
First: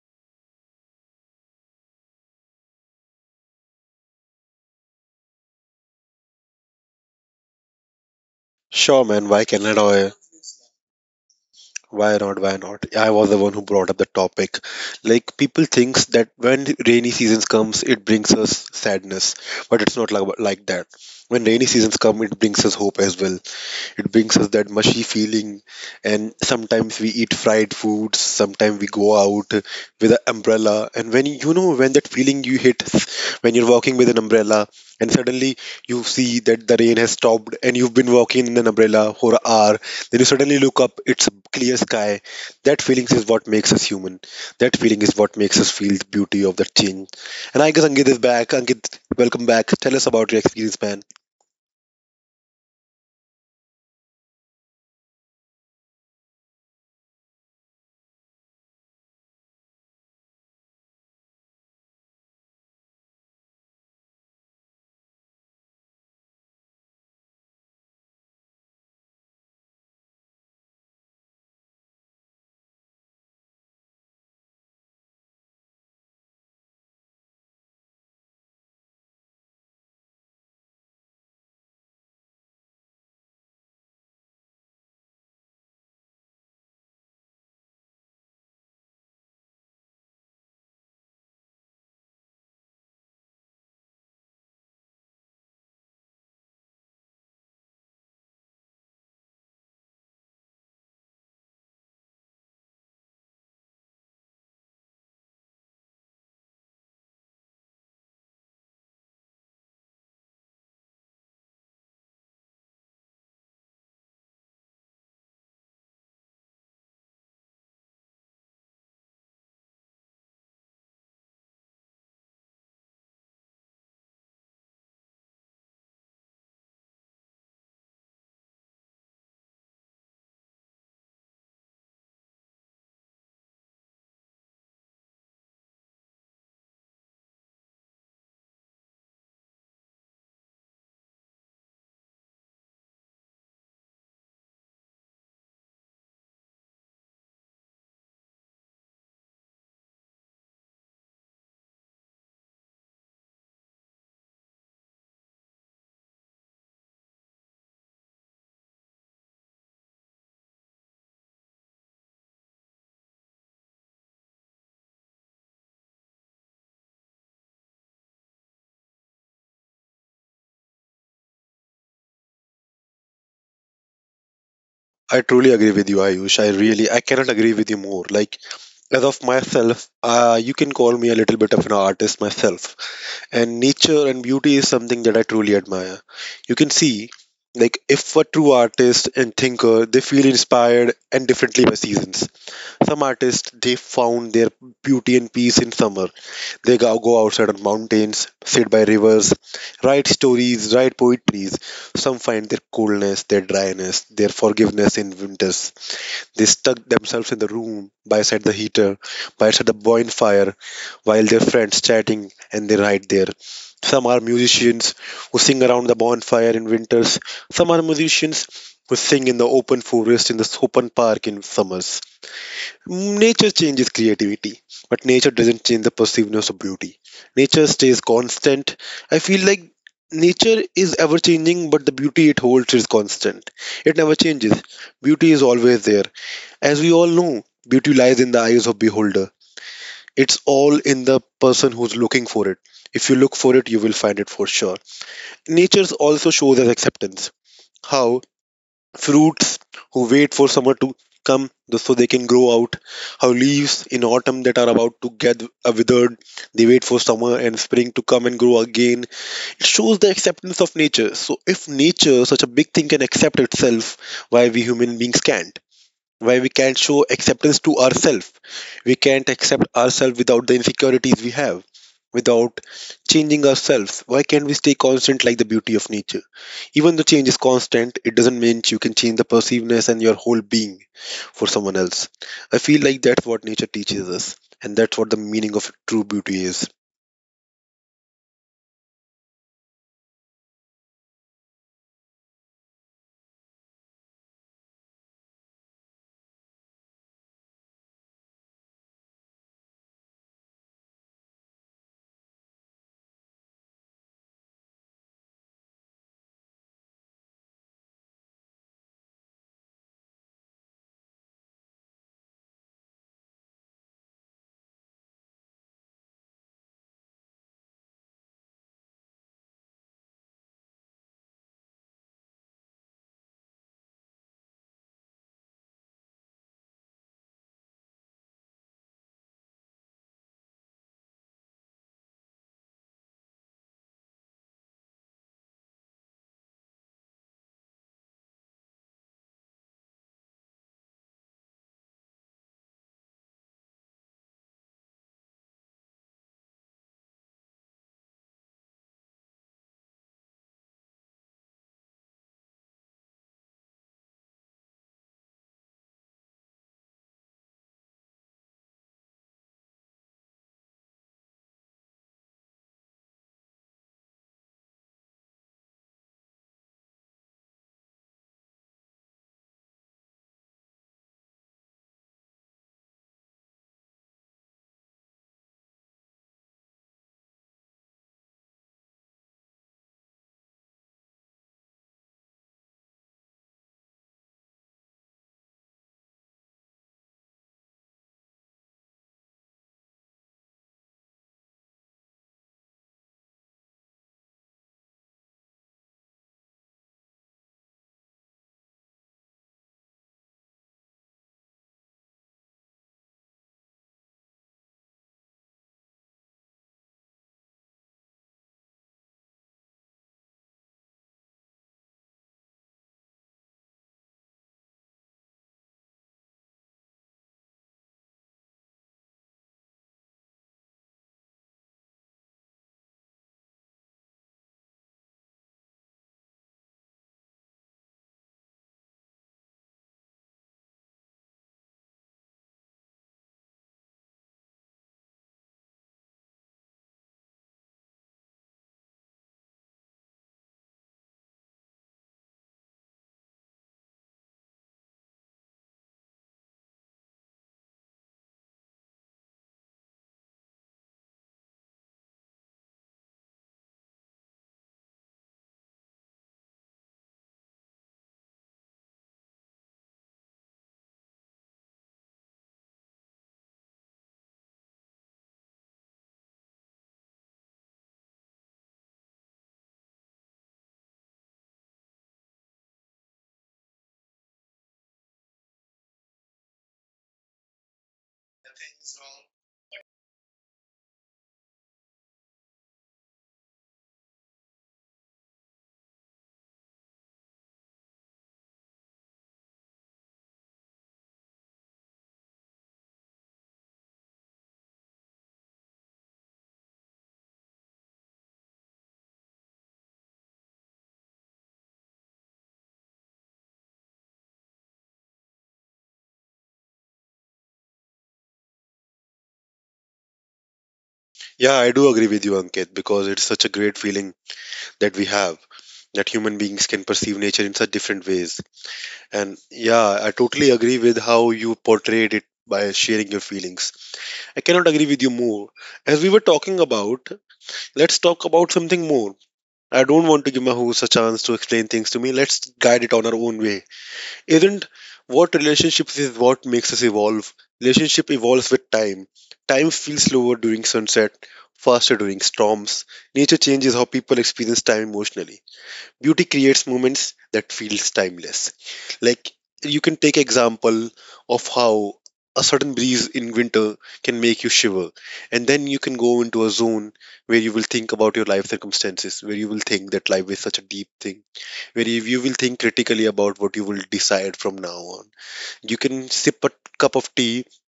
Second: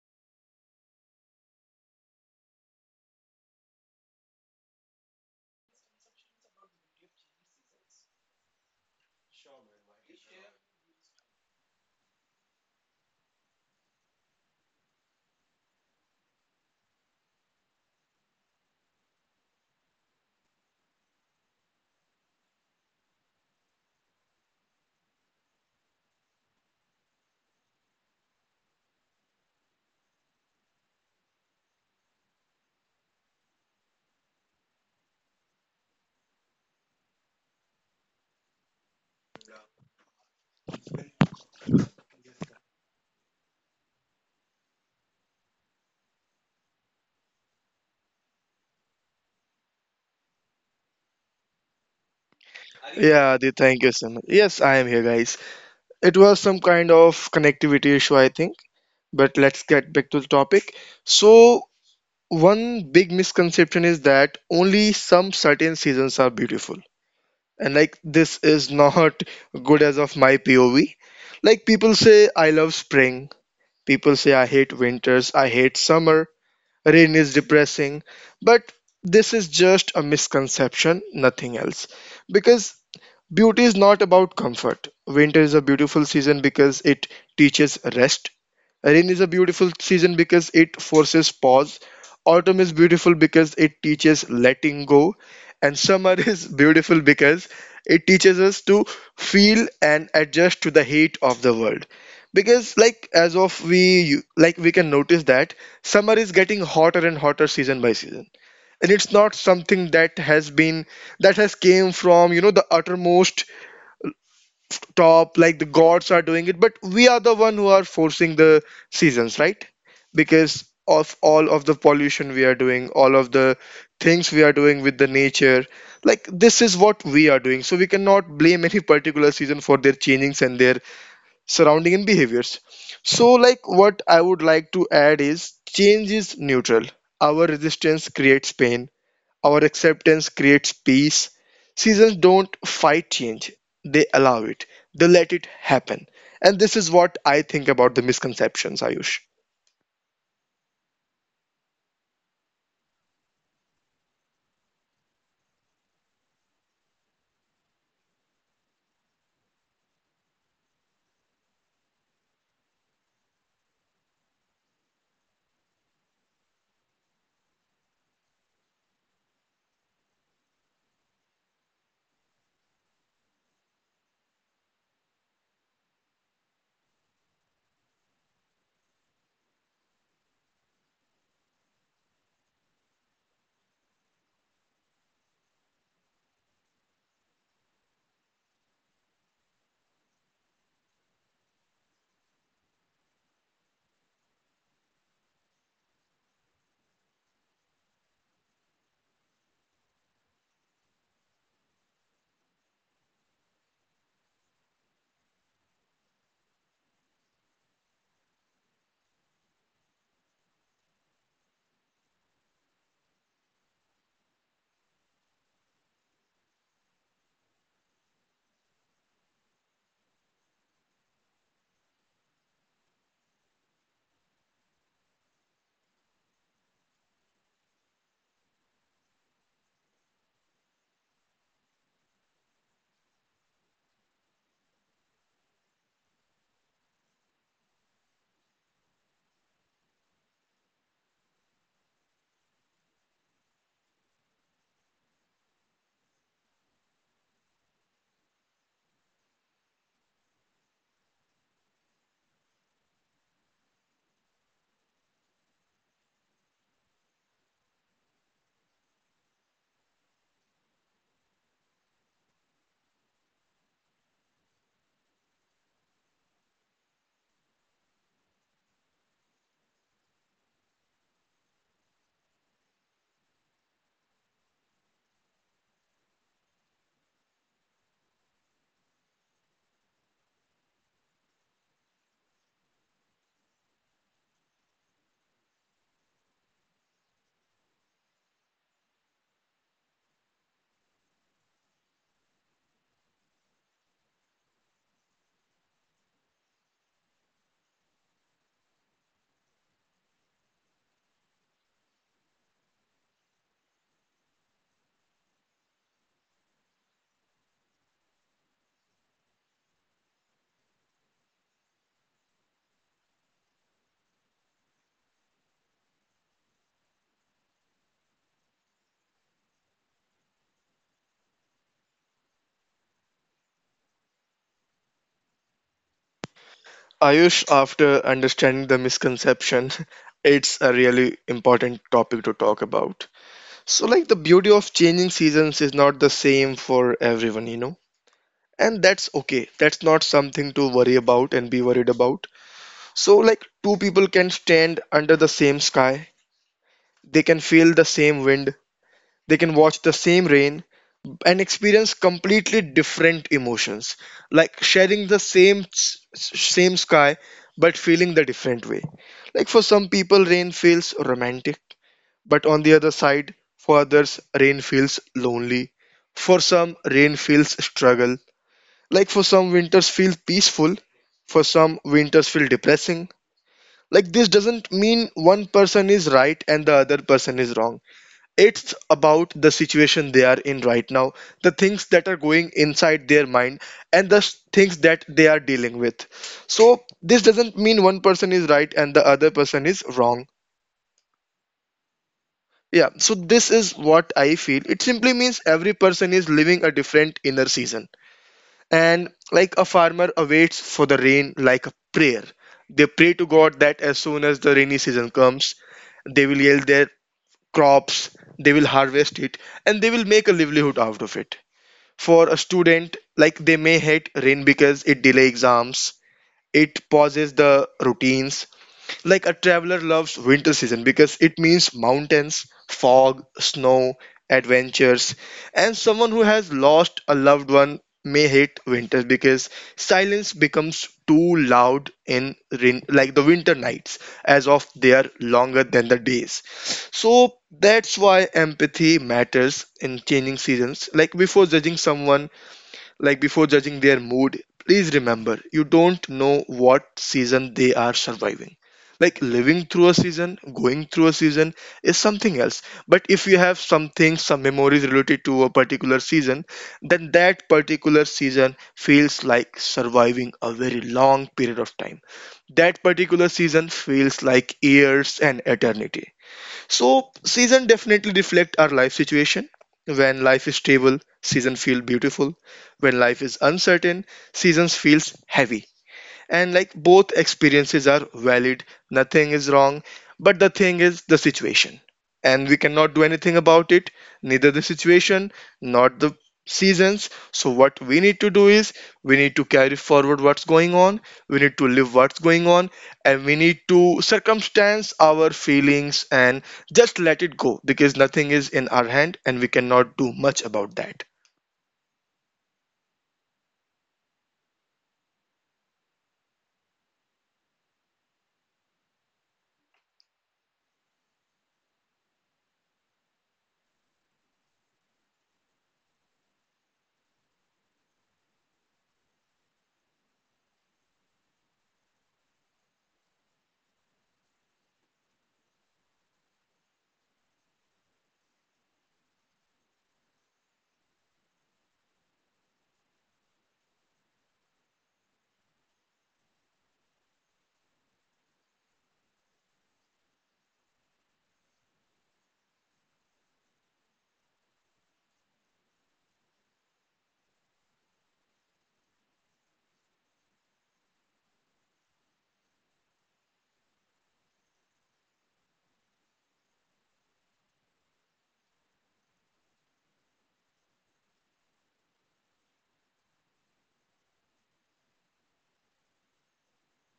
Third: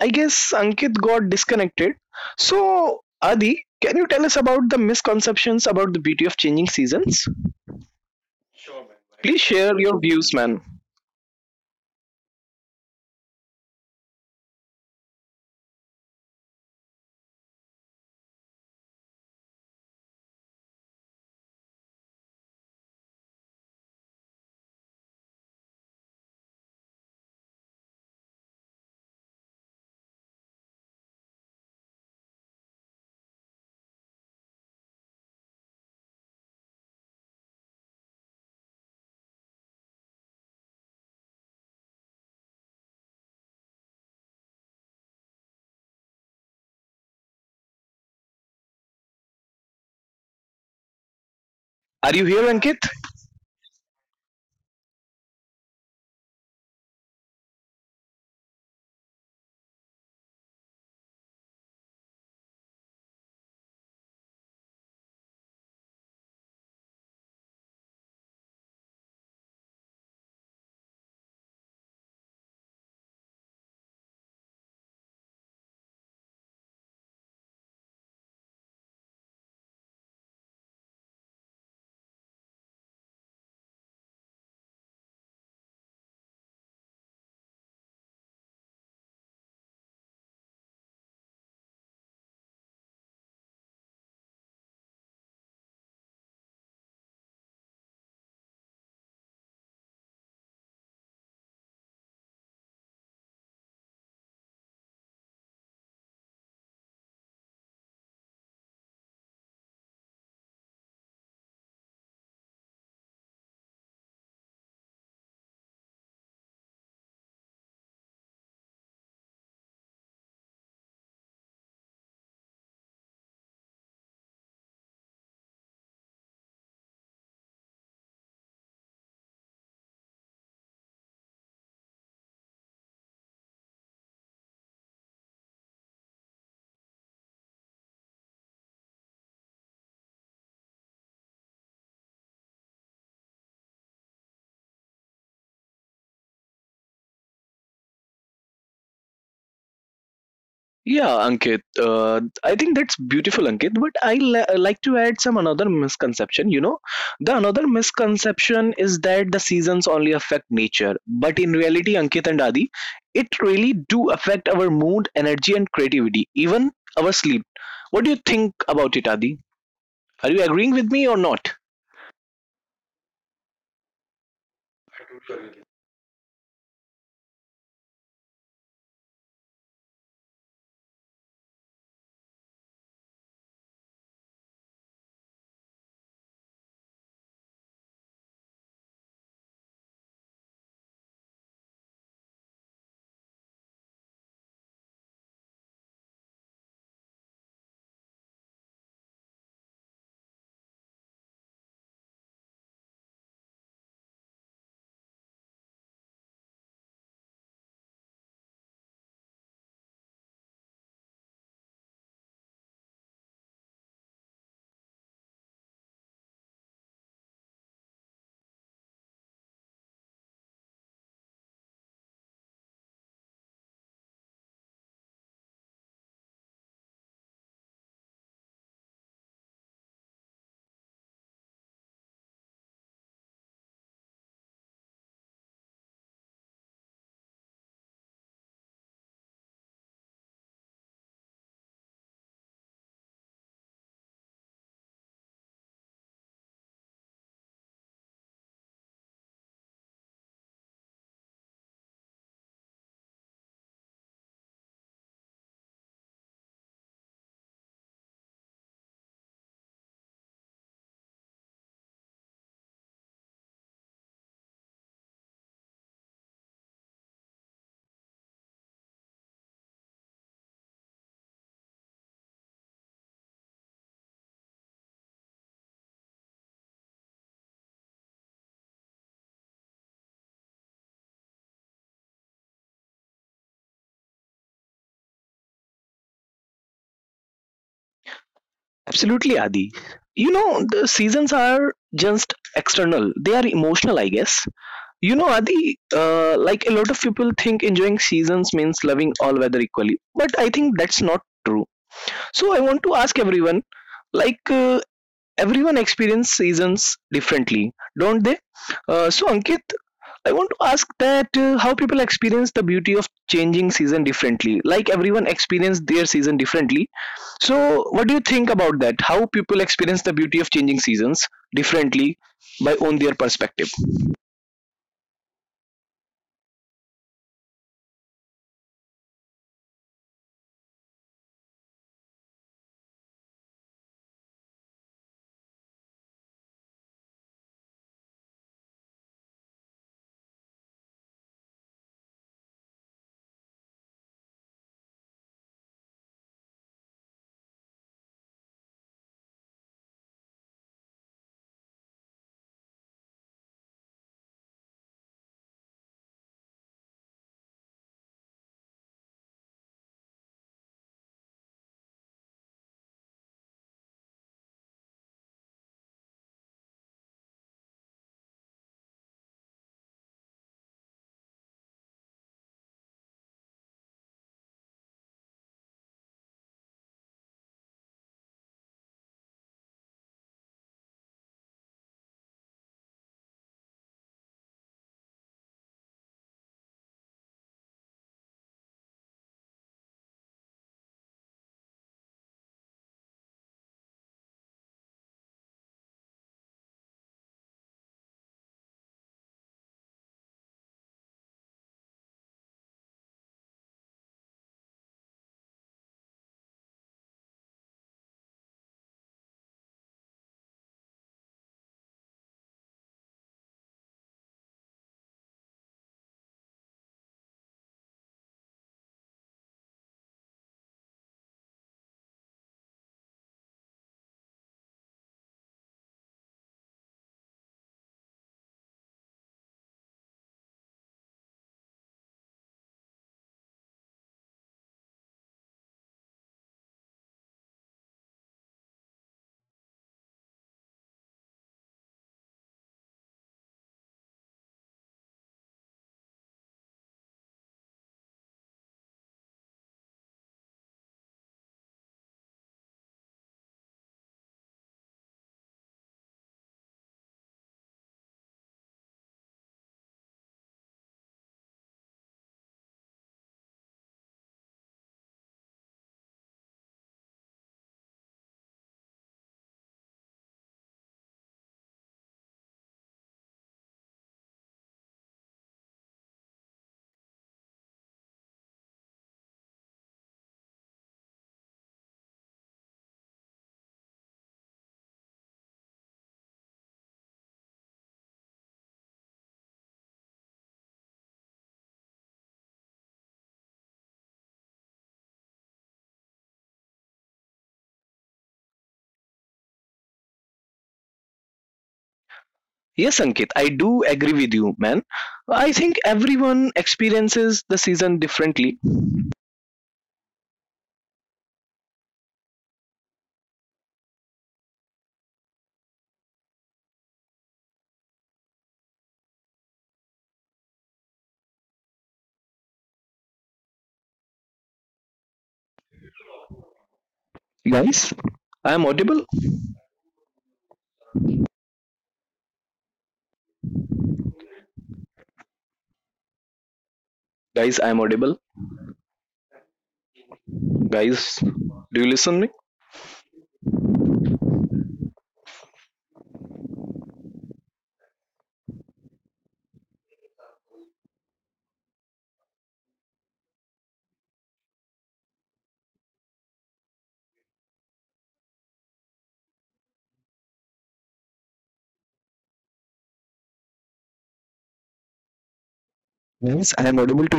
[SPEAKER 1] I guess Ankit got disconnected. So, Adi, can you tell us about the misconceptions about the beauty of changing seasons?
[SPEAKER 2] Sure, man.
[SPEAKER 1] Please
[SPEAKER 2] Why cannot
[SPEAKER 1] share your
[SPEAKER 2] I?
[SPEAKER 1] views, man.
[SPEAKER 2] Why not? Why not? I was the one who brought up the topic. Like people thinks that when rainy seasons comes, it brings us sadness, but it's not like that. When rainy seasons come, it brings us hope as well. It brings us that mushy feeling, and sometimes we eat fried foods, sometimes we go out with an umbrella. And when when that feeling you hit when you're walking with an umbrella, and suddenly you see that the rain has stopped, and you've been walking in an umbrella for an hour, then you suddenly look up, it's a clear sky. That feeling is what makes us human. That feeling is what makes us feel the beauty of that change. And I guess Ankit is back. Ankit, welcome back. Tell us about your experience, man.
[SPEAKER 1] Are you here, Ankit?
[SPEAKER 3] Yeah, Adi, thank you so much. Yes, I am here guys. It was some kind of connectivity issue I think, but let's get back to the topic. So one big misconception is that only some certain seasons are beautiful, and like this is not good as of my POV. Like people say I love spring, people say I hate winters, I hate summer, rain is depressing, but this is just a misconception, nothing else. Because beauty is not about comfort. Winter is a beautiful season because it teaches rest. Rain is a beautiful season because it forces pause. Autumn is beautiful because it teaches letting go. And summer *laughs* is beautiful because it teaches us to feel and adjust to the heat of the world. Because, like, we can notice that summer is getting hotter and hotter season by season. And it's not something that that has came from, you know, the uttermost top, like the gods are doing it, but we are the one who are forcing the seasons, right, because of all of the pollution we are doing, all of the things we are doing with the nature. Like this is what we are doing, so we cannot blame any particular season for their changings and their surrounding and behaviors. So like what I would like to add is change is neutral, our resistance creates pain, our acceptance creates peace. Seasons don't fight change, they allow it, they let it happen. And this is what I think about the misconceptions, Ayush.
[SPEAKER 1] Yeah, Ankit. I think that's beautiful, Ankit. But like to add some another misconception. You know, the another misconception is that the seasons only affect nature, but in reality, Ankit and Adi, it really do affect our mood, energy, and creativity, even our sleep. What do you think about it, Adi? Are you agreeing with me or not?
[SPEAKER 2] I truly agree with you, Ayush. I really, I cannot agree with you more. Like, as of myself, you can call me a little bit of an artist myself. And nature and beauty is something that I truly admire. You can see, like, if a true artist and thinker, they feel inspired and differently by seasons. Some artists, they found their beauty and peace in summer. They go outside on mountains, sit by rivers, write stories, write poetries. Some find their coolness, their dryness, their forgiveness in winters. They stuck themselves in the room by side the heater, by side the bonfire, while their friends chatting and they write there. Some are musicians who sing around the bonfire in winters. Some are musicians who sing in the open forest in the open park in summers. Nature changes creativity, but nature doesn't change the perceiveness of beauty. Nature stays constant. I feel like nature is ever changing, but the beauty it holds is constant. It never changes. Beauty is always there. As we all know, beauty lies in the eyes of beholder. It's all in the person who's looking for it. If you look for it, you will find it for sure. Nature also shows us acceptance. How fruits who wait for summer to come so they can grow out, how leaves in autumn that are about to get withered, they wait for summer and spring to come and grow again. It shows the acceptance of nature. So if nature, such a big thing, can accept itself, why we human beings can't? Where we can show acceptance to ourselves. We can't accept ourselves without the insecurities we have, without changing ourselves. Why can't we stay constant like the beauty of nature? Even though change is constant, it doesn't mean you can change the perceiveness and your whole being for someone else. I feel like that's what nature teaches us, and that's what the meaning of true beauty is.
[SPEAKER 1] Absolutely, Adi. You know, the seasons are just external. They are emotional, I guess. You know, Adi, like a lot of people think enjoying seasons means loving all weather equally. But I think that's not true. So I want to ask everyone, like, uh, everyone experience seasons differently, don't they? So Ankit, I want to ask that how people experience the beauty of changing season differently. Like everyone experience their season differently. So, what do you think about that? How people experience the beauty of changing seasons differently by on their perspective?
[SPEAKER 3] Ayush, after understanding the misconception, *laughs* it's a really important topic to talk about. So, like, the beauty of changing seasons is not the same for everyone, you know? And that's okay. That's not something to worry about and be worried about. So, like, two people can stand under the same sky, they can feel the same wind, they can watch the same rain and experience completely different emotions, like sharing same sky but feeling the different way. Like for some people rain feels romantic, but on the other side, for others, rain feels lonely, for some rain feels struggle. Like for some winters feel peaceful, for some winters feel depressing. Like this doesn't mean one person is right and the other person is wrong, it's about the situation they are in right now, the things that are going inside their mind, and things that they are dealing with. So, this doesn't mean one person is right and the other person is wrong. Yeah, so this is what I feel. It simply means every person is living a different inner season. And like a farmer awaits for the rain like a prayer, they pray to God that as soon as the rainy season comes, they will yield their crops, they will harvest it and they will make a livelihood out of it. For a student, like they may hate rain because it delay exams, it pauses the routines. Like a traveler loves winter season because it means mountains, fog, snow, adventures. And someone who has lost a loved one may hate winter because silence becomes too loud in rain, like the winter nights as of they are longer than the days. So that's why empathy matters in changing seasons. Like before judging someone, like before judging their mood, please remember you don't know what season they are surviving, like living through a season, going through a season is something else. But if you have something, some memories related to a particular season, then that particular season feels like surviving a very long period of time, that particular season feels like years and eternity. So season definitely reflect our life situation. When life is stable, season feel beautiful. When life is uncertain, seasons feels heavy, and like both experiences are valid, nothing is wrong, but the thing is the situation, and we cannot do anything about it, neither the situation not the seasons. So what we need to do is, we need to carry forward what's going on, we need to live what's going on, and we need to circumstance our feelings and just let it go because nothing is in our hand and we cannot do much about that.
[SPEAKER 1] Yes, Ankit, I do agree with you, man. I think everyone experiences the season differently,
[SPEAKER 2] Yeah, I do agree with you, Ankit, because it's such a great feeling that we have, that human beings can perceive nature in such different ways. And yeah, I totally agree with how you portrayed it by sharing your feelings. I cannot agree with you more. As we were talking about, let's talk
[SPEAKER 1] guys.
[SPEAKER 2] about something
[SPEAKER 1] I
[SPEAKER 2] more.
[SPEAKER 1] am audible,
[SPEAKER 2] I don't want to give my host a chance to explain things to me. Let's guide it on our own way. Isn't what relationships is what makes us evolve? Relationship
[SPEAKER 1] guys. I am
[SPEAKER 2] evolves with
[SPEAKER 1] audible,
[SPEAKER 2] time. Time feels slower during sunset,
[SPEAKER 1] guys.
[SPEAKER 2] faster during
[SPEAKER 1] Do you listen me?
[SPEAKER 2] storms. Nature changes how people experience time emotionally. Beauty creates moments that feels timeless. Like, you can take example of how a sudden breeze in winter can make you shiver, and then you can go into a zone where you will think about your life circumstances, where you will think that life is such a deep thing, where you will think critically about what you will decide from now on. You can sip a cup
[SPEAKER 1] Yes,
[SPEAKER 2] of
[SPEAKER 1] I am
[SPEAKER 2] tea
[SPEAKER 1] audible to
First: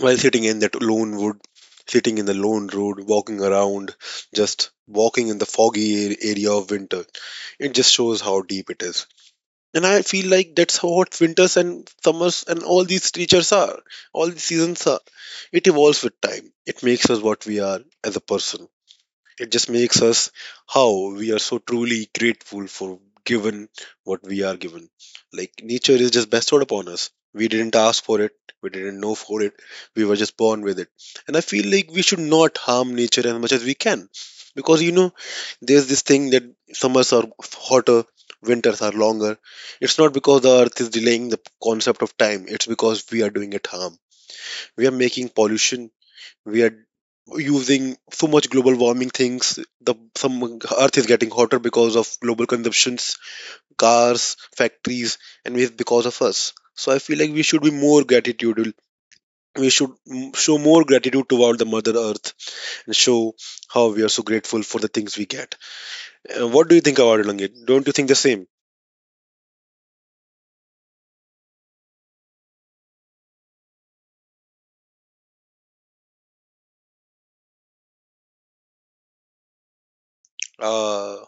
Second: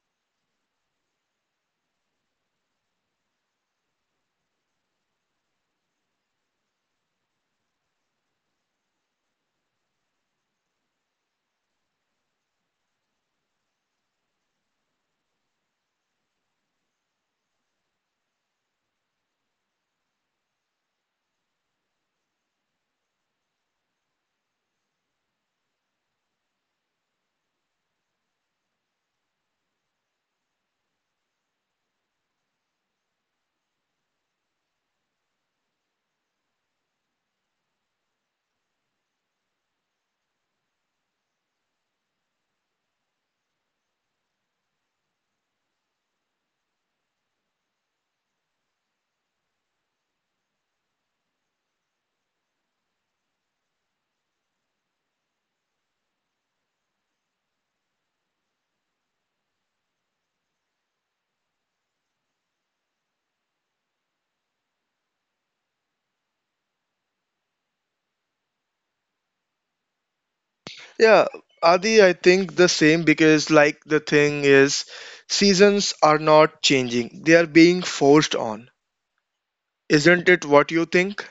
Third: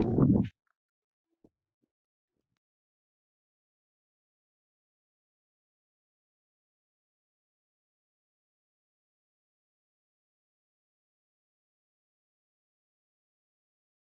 [SPEAKER 2] while sitting in that lone wood, sitting in the lone road, walking around, just walking in the foggy area of winter. It just shows how deep it is. And I feel like that's how what winters and summers and all these creatures are, all these seasons are. It evolves with time. It makes us what we are as a person. It just makes us how we are so truly grateful for given what we are given. Like nature is just bestowed upon us. We didn't ask for it. We didn't know for it. We were just born with it. And I feel like we should not harm nature as much as we can. Because you know, there's this thing that summers are hotter, winters are longer. It's not because the earth is delaying the concept of time, it's because we are doing it harm. We are making pollution, we are using so much global warming things. The some earth is getting hotter because of global consumptions, cars, factories, and waste because of us. So I feel like we should be more gratitude, we should show more gratitude toward the mother earth, and show how we are so grateful for the things we get. What do you think about it, langit, don't you think the same?
[SPEAKER 3] Yeah, Adi, I think the same because, like, the thing is, seasons are not changing, they are being forced on. Isn't it what you think?
[SPEAKER 2] uh,